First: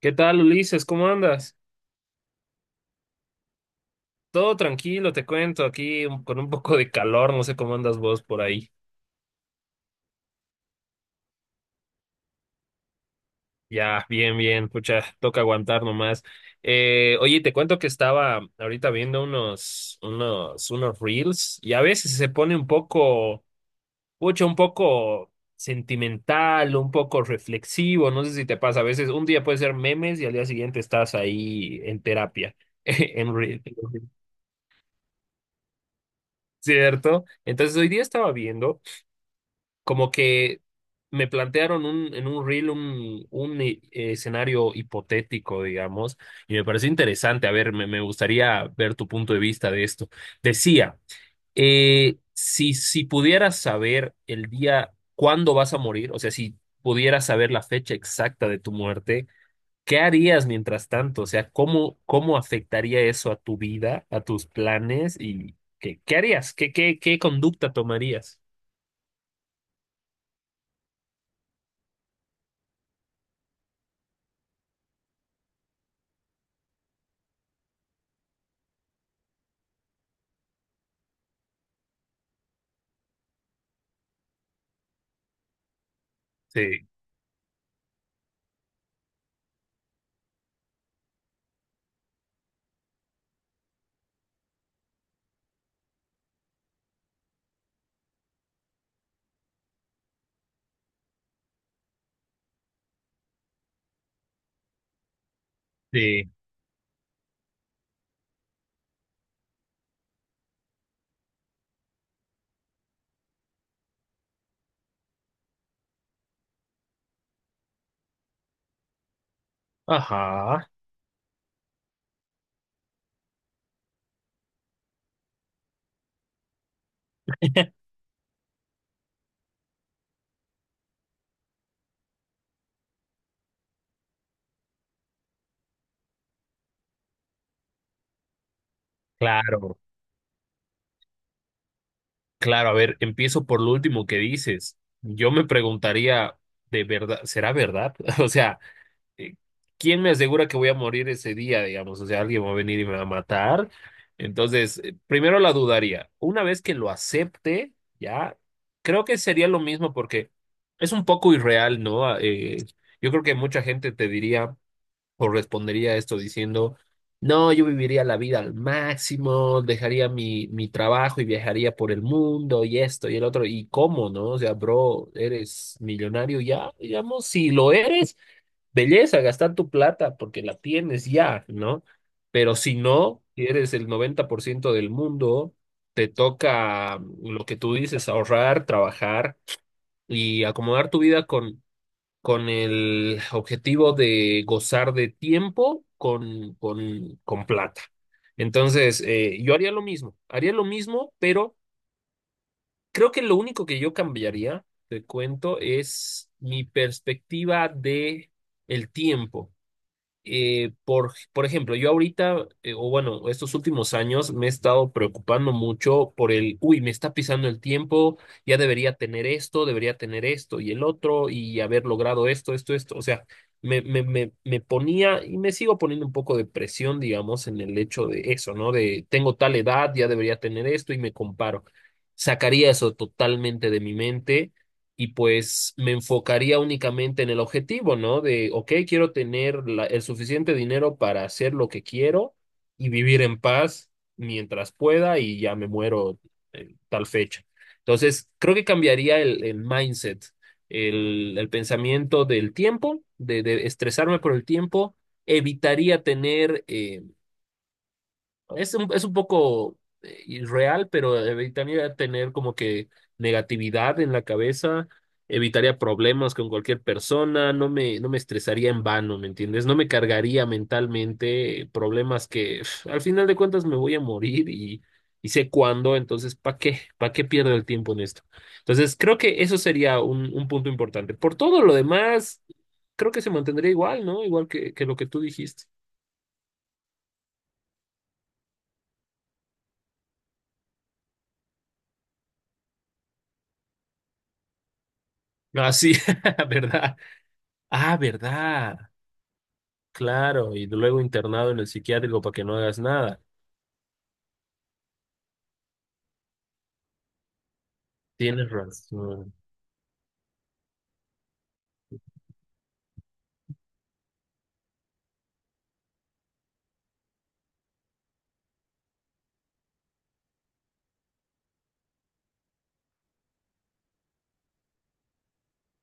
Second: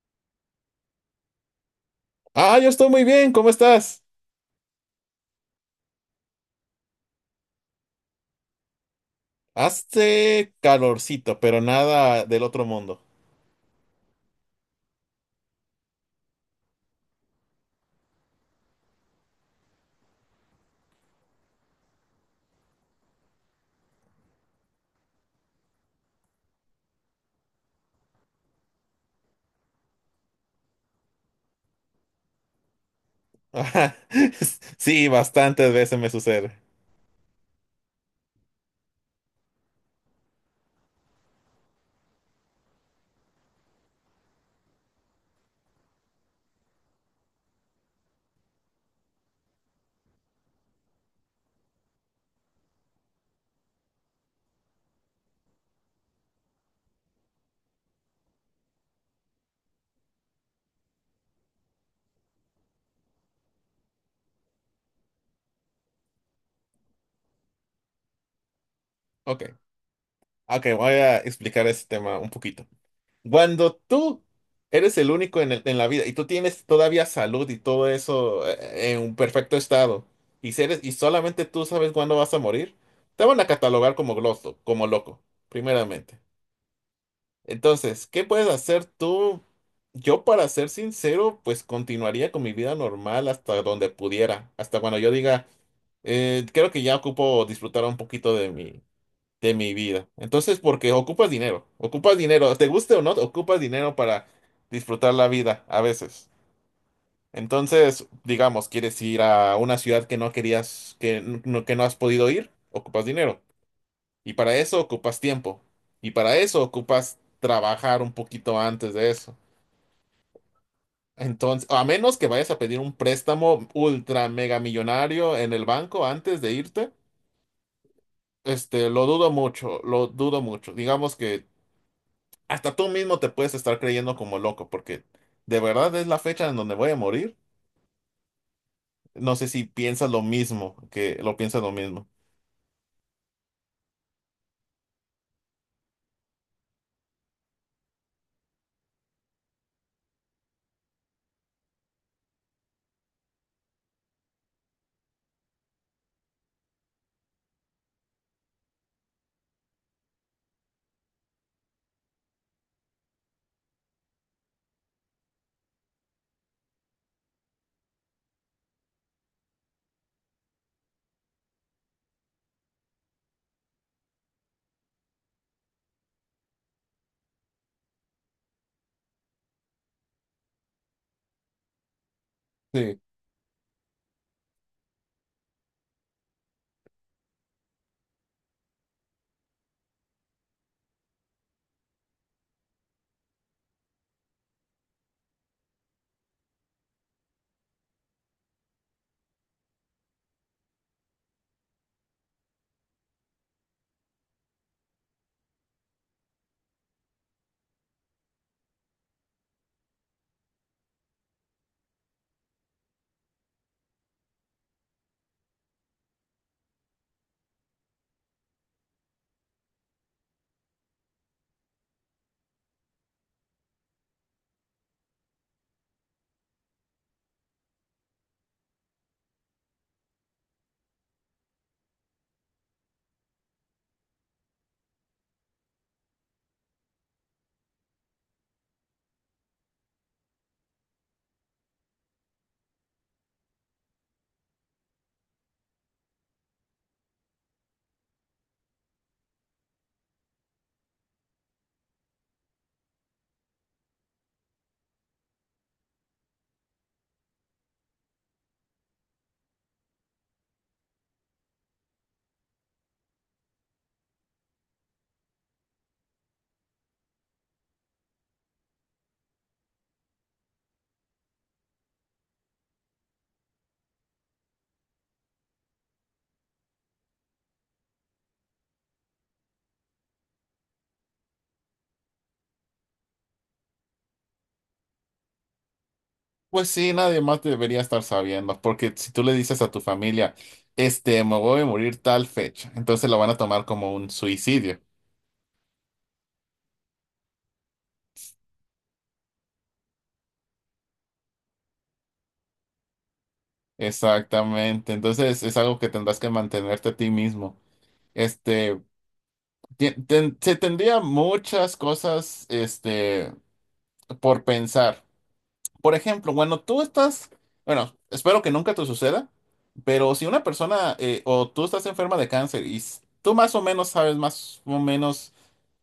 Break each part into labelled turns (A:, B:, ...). A: ¿Qué tal, Ulises? ¿Cómo andas?
B: Ah, yo estoy muy bien, ¿cómo estás?
A: Todo tranquilo, te cuento, aquí con un poco de calor, no sé cómo andas vos por ahí.
B: Hace calorcito, pero nada del otro mundo.
A: Ya, bien, bien, pucha, toca aguantar nomás. Oye, te cuento que estaba ahorita viendo unos reels y a veces se pone pucha, un poco sentimental, un poco reflexivo, no sé si te pasa, a veces un día puede ser memes y al día siguiente estás ahí en terapia, en reel,
B: Ajá. Sí, bastantes veces me sucede.
A: ¿cierto? Entonces hoy día estaba viendo, como que me plantearon en un reel un escenario hipotético, digamos, y me pareció interesante. A ver, me gustaría ver tu punto de vista de esto. Decía, si pudieras saber el día cuándo vas a morir, o sea, si pudieras saber la fecha exacta de tu muerte, ¿qué harías mientras tanto? O sea, ¿cómo afectaría eso a tu vida, a tus planes y qué harías? ¿Qué conducta tomarías?
B: Ok, ok, voy a explicar ese tema un poquito. Cuando tú eres el único en el- en la vida y tú tienes todavía salud y todo eso en un perfecto estado y, si eres- y solamente tú sabes cuándo vas a morir, te van a catalogar como gloso, como loco, primeramente.
A: Sí.
B: Entonces, ¿qué puedes hacer tú? Yo, para ser sincero, pues continuaría con mi vida normal hasta donde pudiera, hasta cuando yo diga, Creo que ya ocupo disfrutar un poquito de mi vida." Entonces, porque ocupas dinero, te guste o no, ocupas dinero para disfrutar la vida a veces.
A: Sí.
B: Entonces, digamos, quieres ir a una ciudad que no querías, que, que no has podido ir, ocupas dinero. Y para eso ocupas tiempo. Y para eso ocupas trabajar un poquito antes de eso.
A: Ajá,
B: Entonces, a menos que vayas a pedir un préstamo ultra mega millonario en el banco antes de irte, lo dudo mucho, lo dudo mucho. Digamos que hasta tú mismo te puedes estar creyendo como loco, porque de verdad es la fecha en donde voy a morir. No sé si
A: claro,
B: piensas lo mismo, que lo piensas lo mismo.
A: claro. A ver, empiezo por lo último que dices. Yo me preguntaría, ¿de verdad? ¿Será verdad? O sea, eh, ¿quién me asegura que voy a morir ese día, digamos? O sea, alguien va a venir y me va a matar. Entonces, primero la dudaría. Una vez que lo acepte, ya, creo que sería lo mismo porque es un poco irreal, ¿no? Ah, yo creo que mucha gente te diría, correspondería a esto diciendo, no, yo viviría la vida al máximo, dejaría mi trabajo y viajaría por el mundo y esto y el otro. ¿Y cómo, no? O sea, bro, eres millonario ya, digamos, si lo eres, belleza, gastar tu plata porque la tienes ya, ¿no? Pero si
B: Sí.
A: no, si eres el 90% del mundo, te toca lo que tú dices, ahorrar, trabajar y acomodar tu vida con el objetivo de gozar de tiempo con plata. Entonces, yo haría lo mismo, pero creo que lo único que yo cambiaría, te cuento, es mi perspectiva de el tiempo, por ejemplo, yo ahorita, o bueno, estos últimos años me he estado preocupando mucho uy, me está pisando el tiempo, ya debería tener esto y el otro, y haber logrado esto, esto, esto. O sea, me ponía y me sigo poniendo un poco de presión, digamos, en el hecho de eso, ¿no? De tengo tal edad, ya debería tener esto y me comparo. Sacaría eso totalmente de mi mente y pues me enfocaría únicamente en el objetivo, ¿no? De, ok, quiero tener el suficiente dinero para hacer lo que quiero y vivir en paz mientras pueda y ya me muero en tal fecha. Entonces, creo que cambiaría el mindset, el pensamiento del tiempo, de estresarme por el tiempo, evitaría tener, es un poco irreal, pero evitaría tener como que negatividad en la cabeza, evitaría problemas con cualquier persona, no me estresaría en vano, ¿me entiendes? No me cargaría mentalmente problemas que al final de cuentas me voy a morir y sé cuándo, entonces, ¿para qué? ¿Para qué pierdo el tiempo en esto? Entonces, creo que eso sería un punto importante. Por todo lo demás, creo que se mantendría igual, ¿no? Igual que lo que tú dijiste.
B: Pues sí, nadie más debería estar sabiendo, porque si tú le dices a tu familia, me voy a morir tal fecha, entonces lo van a tomar como un suicidio.
A: Ah, sí, ¿verdad? Ah, ¿verdad? Claro, y luego internado en el psiquiátrico para que no hagas nada.
B: Exactamente, entonces es algo que tendrás que mantenerte a ti mismo.
A: Tienes
B: Este,
A: razón.
B: Se tendría muchas cosas, por pensar. Por ejemplo, bueno, tú estás, bueno, espero que nunca te suceda, pero si una persona o tú estás enferma de cáncer y s- tú más o menos sabes más o menos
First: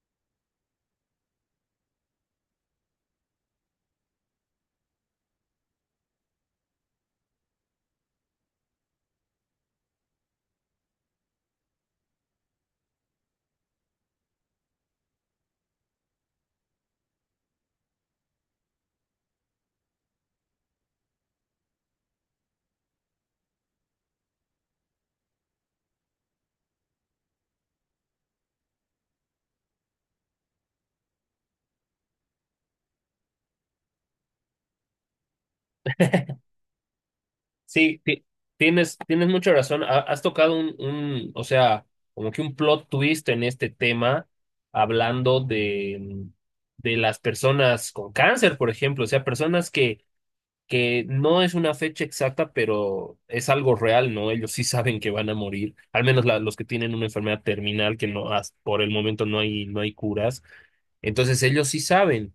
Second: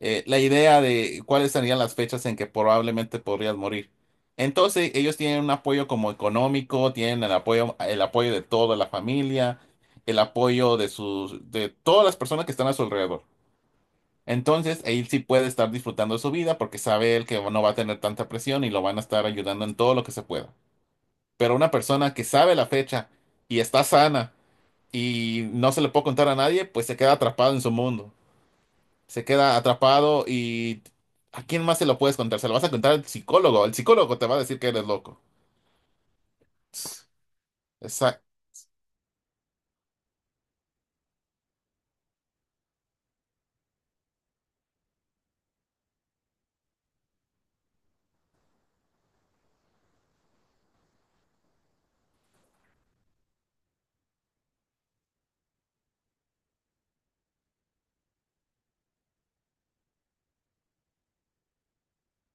B: la idea de cuáles serían las fechas en que probablemente podrías morir. Entonces ellos tienen un apoyo como económico, tienen el apoyo de toda la familia, el apoyo de sus, de todas las personas que están a su alrededor. Entonces, él sí puede estar disfrutando de su vida porque sabe él que no va a tener tanta presión y lo van a estar ayudando en todo lo que se pueda. Pero una persona que sabe la fecha y está sana y no se le puede contar a nadie, pues se queda atrapado en su mundo. Se queda atrapado y ¿a quién más se lo puedes contar? Se lo vas a contar al psicólogo. El psicólogo te va a decir que eres loco.
A: Sí,
B: Esa,
A: tienes mucha razón. Has tocado o sea, como que un plot twist en este tema, hablando de las personas con cáncer, por ejemplo. O sea, personas que no es una fecha exacta, pero es algo real, ¿no? Ellos sí saben que van a morir, al menos los que tienen una enfermedad terminal, que no, por el momento no hay curas. Entonces ellos sí saben.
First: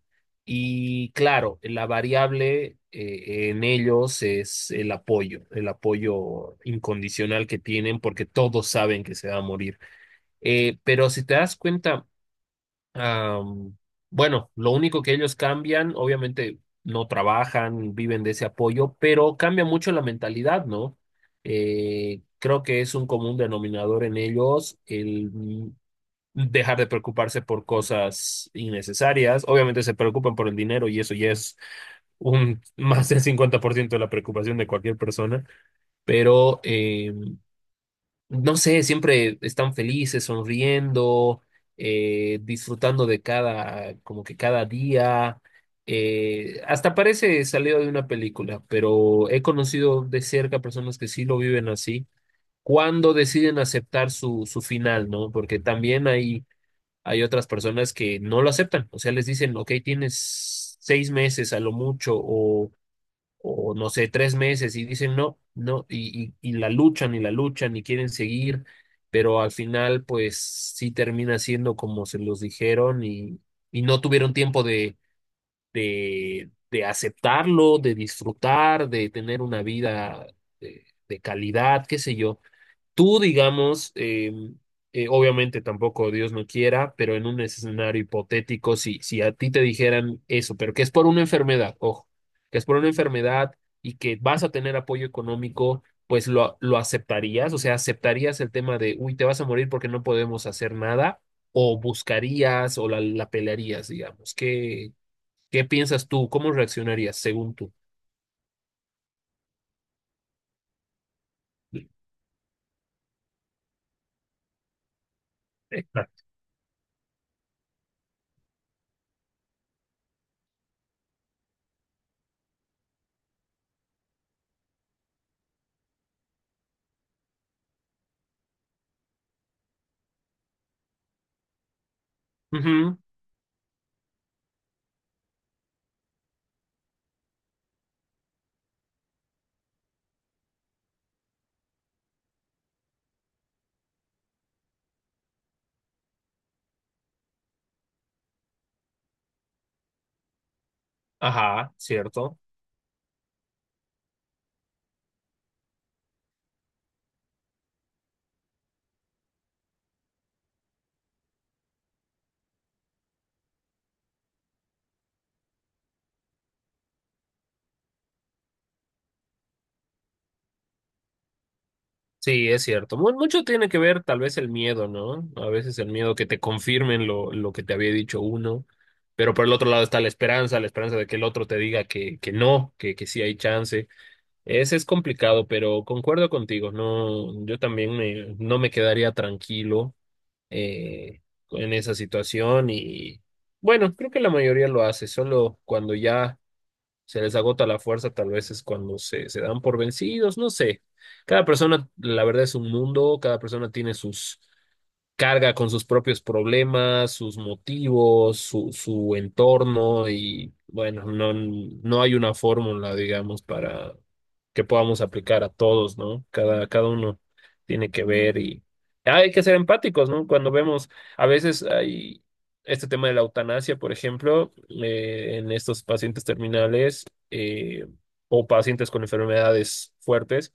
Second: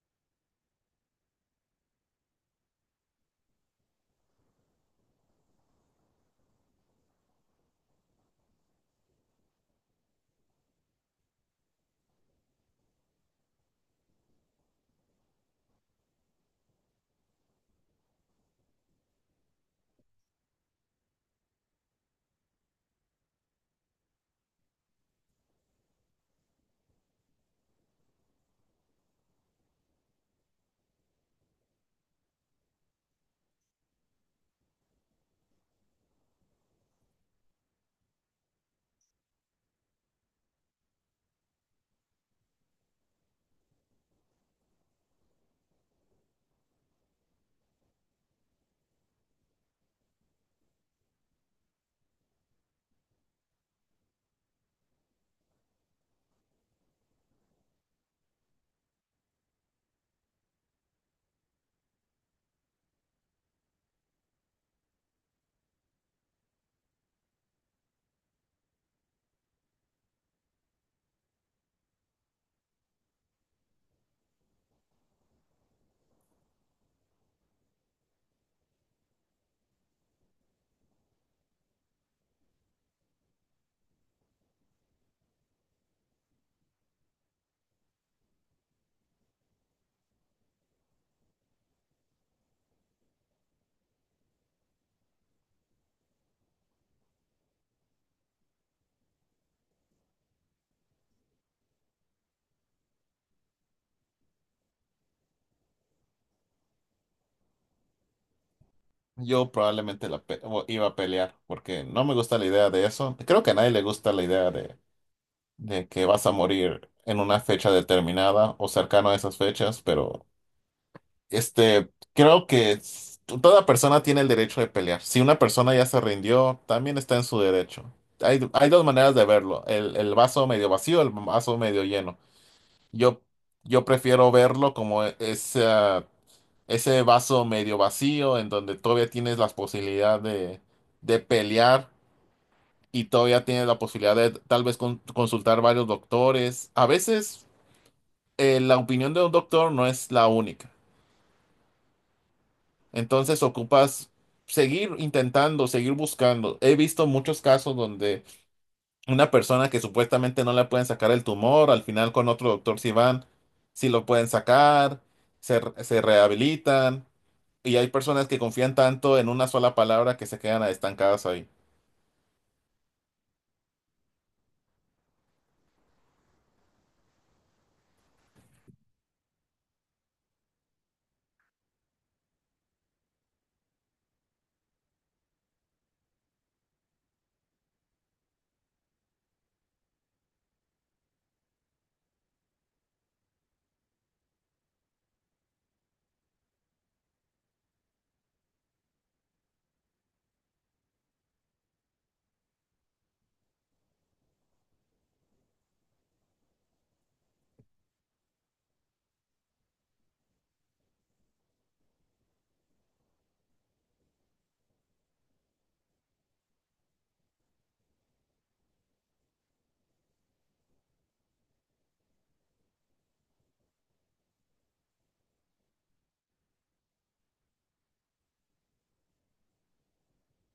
A: Y claro, la variable, en ellos es el apoyo incondicional que tienen porque todos saben que se va a morir. Pero si te das cuenta, am, bueno, lo único que ellos cambian, obviamente no trabajan, viven de ese apoyo, pero cambia mucho la mentalidad, ¿no? Creo que es un común denominador en ellos el dejar de preocuparse por cosas innecesarias. Obviamente se preocupan por el dinero y eso ya es un más del 50% de la preocupación de cualquier persona, pero no sé, siempre están felices, sonriendo, disfrutando de cada, como que cada día. Hasta parece salido de una película, pero he conocido de cerca personas que sí lo viven así, cuando deciden aceptar su final, ¿no? Porque también hay otras personas que no lo aceptan, o sea, les dicen, ok, tienes 6 meses a lo mucho o, no sé, 3 meses, y dicen no, no, y la luchan y la luchan y quieren seguir, pero al final pues sí termina siendo como se los dijeron y no tuvieron tiempo de aceptarlo, de disfrutar, de tener una vida de calidad, qué sé yo. Tú, digamos, obviamente tampoco Dios no quiera, pero en un escenario hipotético, si a ti te dijeran eso, pero que es por una enfermedad, ojo, que es por una enfermedad y que vas a tener apoyo económico, pues lo aceptarías, o sea, aceptarías el tema de, uy, te vas a morir porque no podemos hacer nada, o buscarías o la pelearías, digamos. ¿Qué piensas tú? ¿Cómo reaccionarías según tú?
B: yo probablemente la iba a pelear porque no me gusta la idea de eso. Creo que a nadie le gusta la idea de que
A: Exacto.
B: vas a morir en una fecha determinada o cercano a esas fechas, pero... creo que toda persona tiene el derecho de pelear. Si una persona ya se rindió, también está en su derecho. Hay dos maneras de verlo, el vaso medio vacío, el vaso medio lleno.
A: Ujú.
B: Yo, yo prefiero verlo como ese, ese vaso medio vacío en donde todavía tienes la posibilidad de pelear y todavía tienes la posibilidad de tal vez consultar varios doctores. A veces la opinión de un doctor no es la única.
A: Ajá, cierto.
B: Entonces ocupas seguir intentando, seguir buscando. He visto muchos casos donde una persona que supuestamente no le pueden sacar el tumor, al final con otro doctor si van, si lo pueden sacar, se rehabilitan. Y hay personas que confían tanto en una sola palabra que se quedan estancadas ahí.
A: Sí, es cierto. Mucho tiene que ver tal vez el miedo, ¿no? A veces el miedo que te confirmen lo que te había dicho uno, pero por el otro lado está la esperanza de que el otro te diga que no, que sí hay chance. Ese es complicado, pero concuerdo contigo, no, yo también no me quedaría tranquilo eh, en esa situación y bueno, creo que la mayoría lo hace, solo cuando ya se les agota la fuerza, tal vez es cuando se dan por vencidos, no sé. Cada persona, la verdad, es un mundo, cada persona tiene sus carga con sus propios problemas, sus motivos, su entorno y bueno, no, no hay una fórmula, digamos, para que podamos aplicar a todos, ¿no? Cada uno tiene que ver y ah, hay que ser empáticos, ¿no? Cuando vemos, a veces hay este tema de la eutanasia, por ejemplo, en estos pacientes terminales, eh, o pacientes con enfermedades fuertes,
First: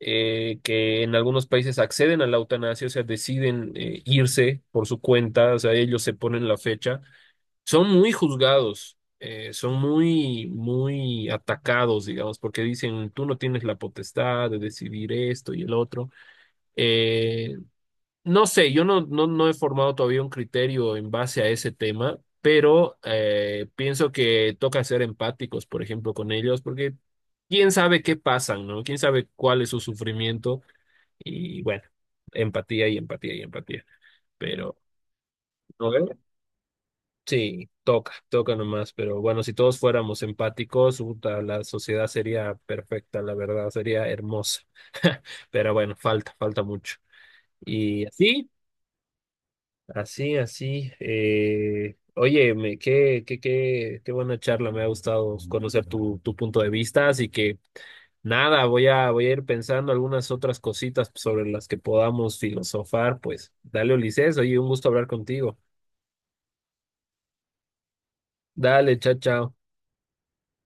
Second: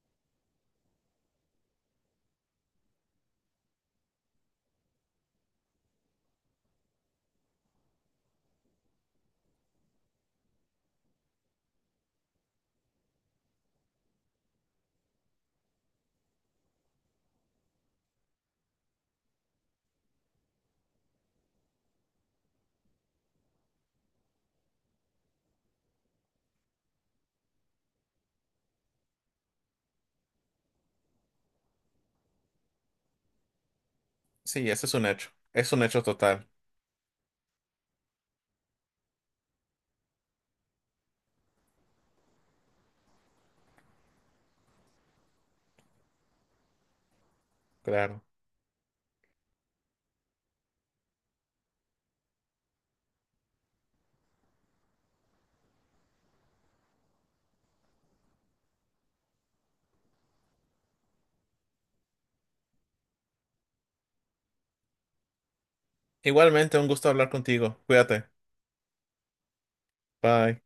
A: que en algunos países acceden a la eutanasia, o sea, deciden irse por su cuenta, o sea, ellos se ponen la fecha, son muy juzgados, son muy, muy atacados, digamos, porque dicen, tú no tienes la potestad de decidir esto y el otro. Eh, no sé, yo no he formado todavía un criterio en base a ese tema. Pero pienso que toca ser empáticos, por ejemplo, con ellos, porque quién sabe qué pasan, ¿no? Quién sabe cuál es su sufrimiento y bueno, empatía y empatía y empatía.
B: Sí,
A: Pero
B: ese es un hecho. Es un
A: ¿no
B: hecho
A: ve?
B: total,
A: Sí, toca, toca nomás. Pero bueno, si todos fuéramos empáticos, puta, la sociedad sería perfecta, la verdad, sería hermosa. Pero bueno, falta, falta mucho. Y
B: claro.
A: así. Así, así. Oye, qué buena charla. Me ha gustado conocer tu punto de vista. Así que nada, voy a ir pensando algunas otras cositas sobre las que podamos filosofar. Pues dale, Ulises. Oye, un gusto hablar contigo.
B: Igualmente, un gusto hablar contigo. Cuídate.
A: Dale, chao, chao.
B: Bye.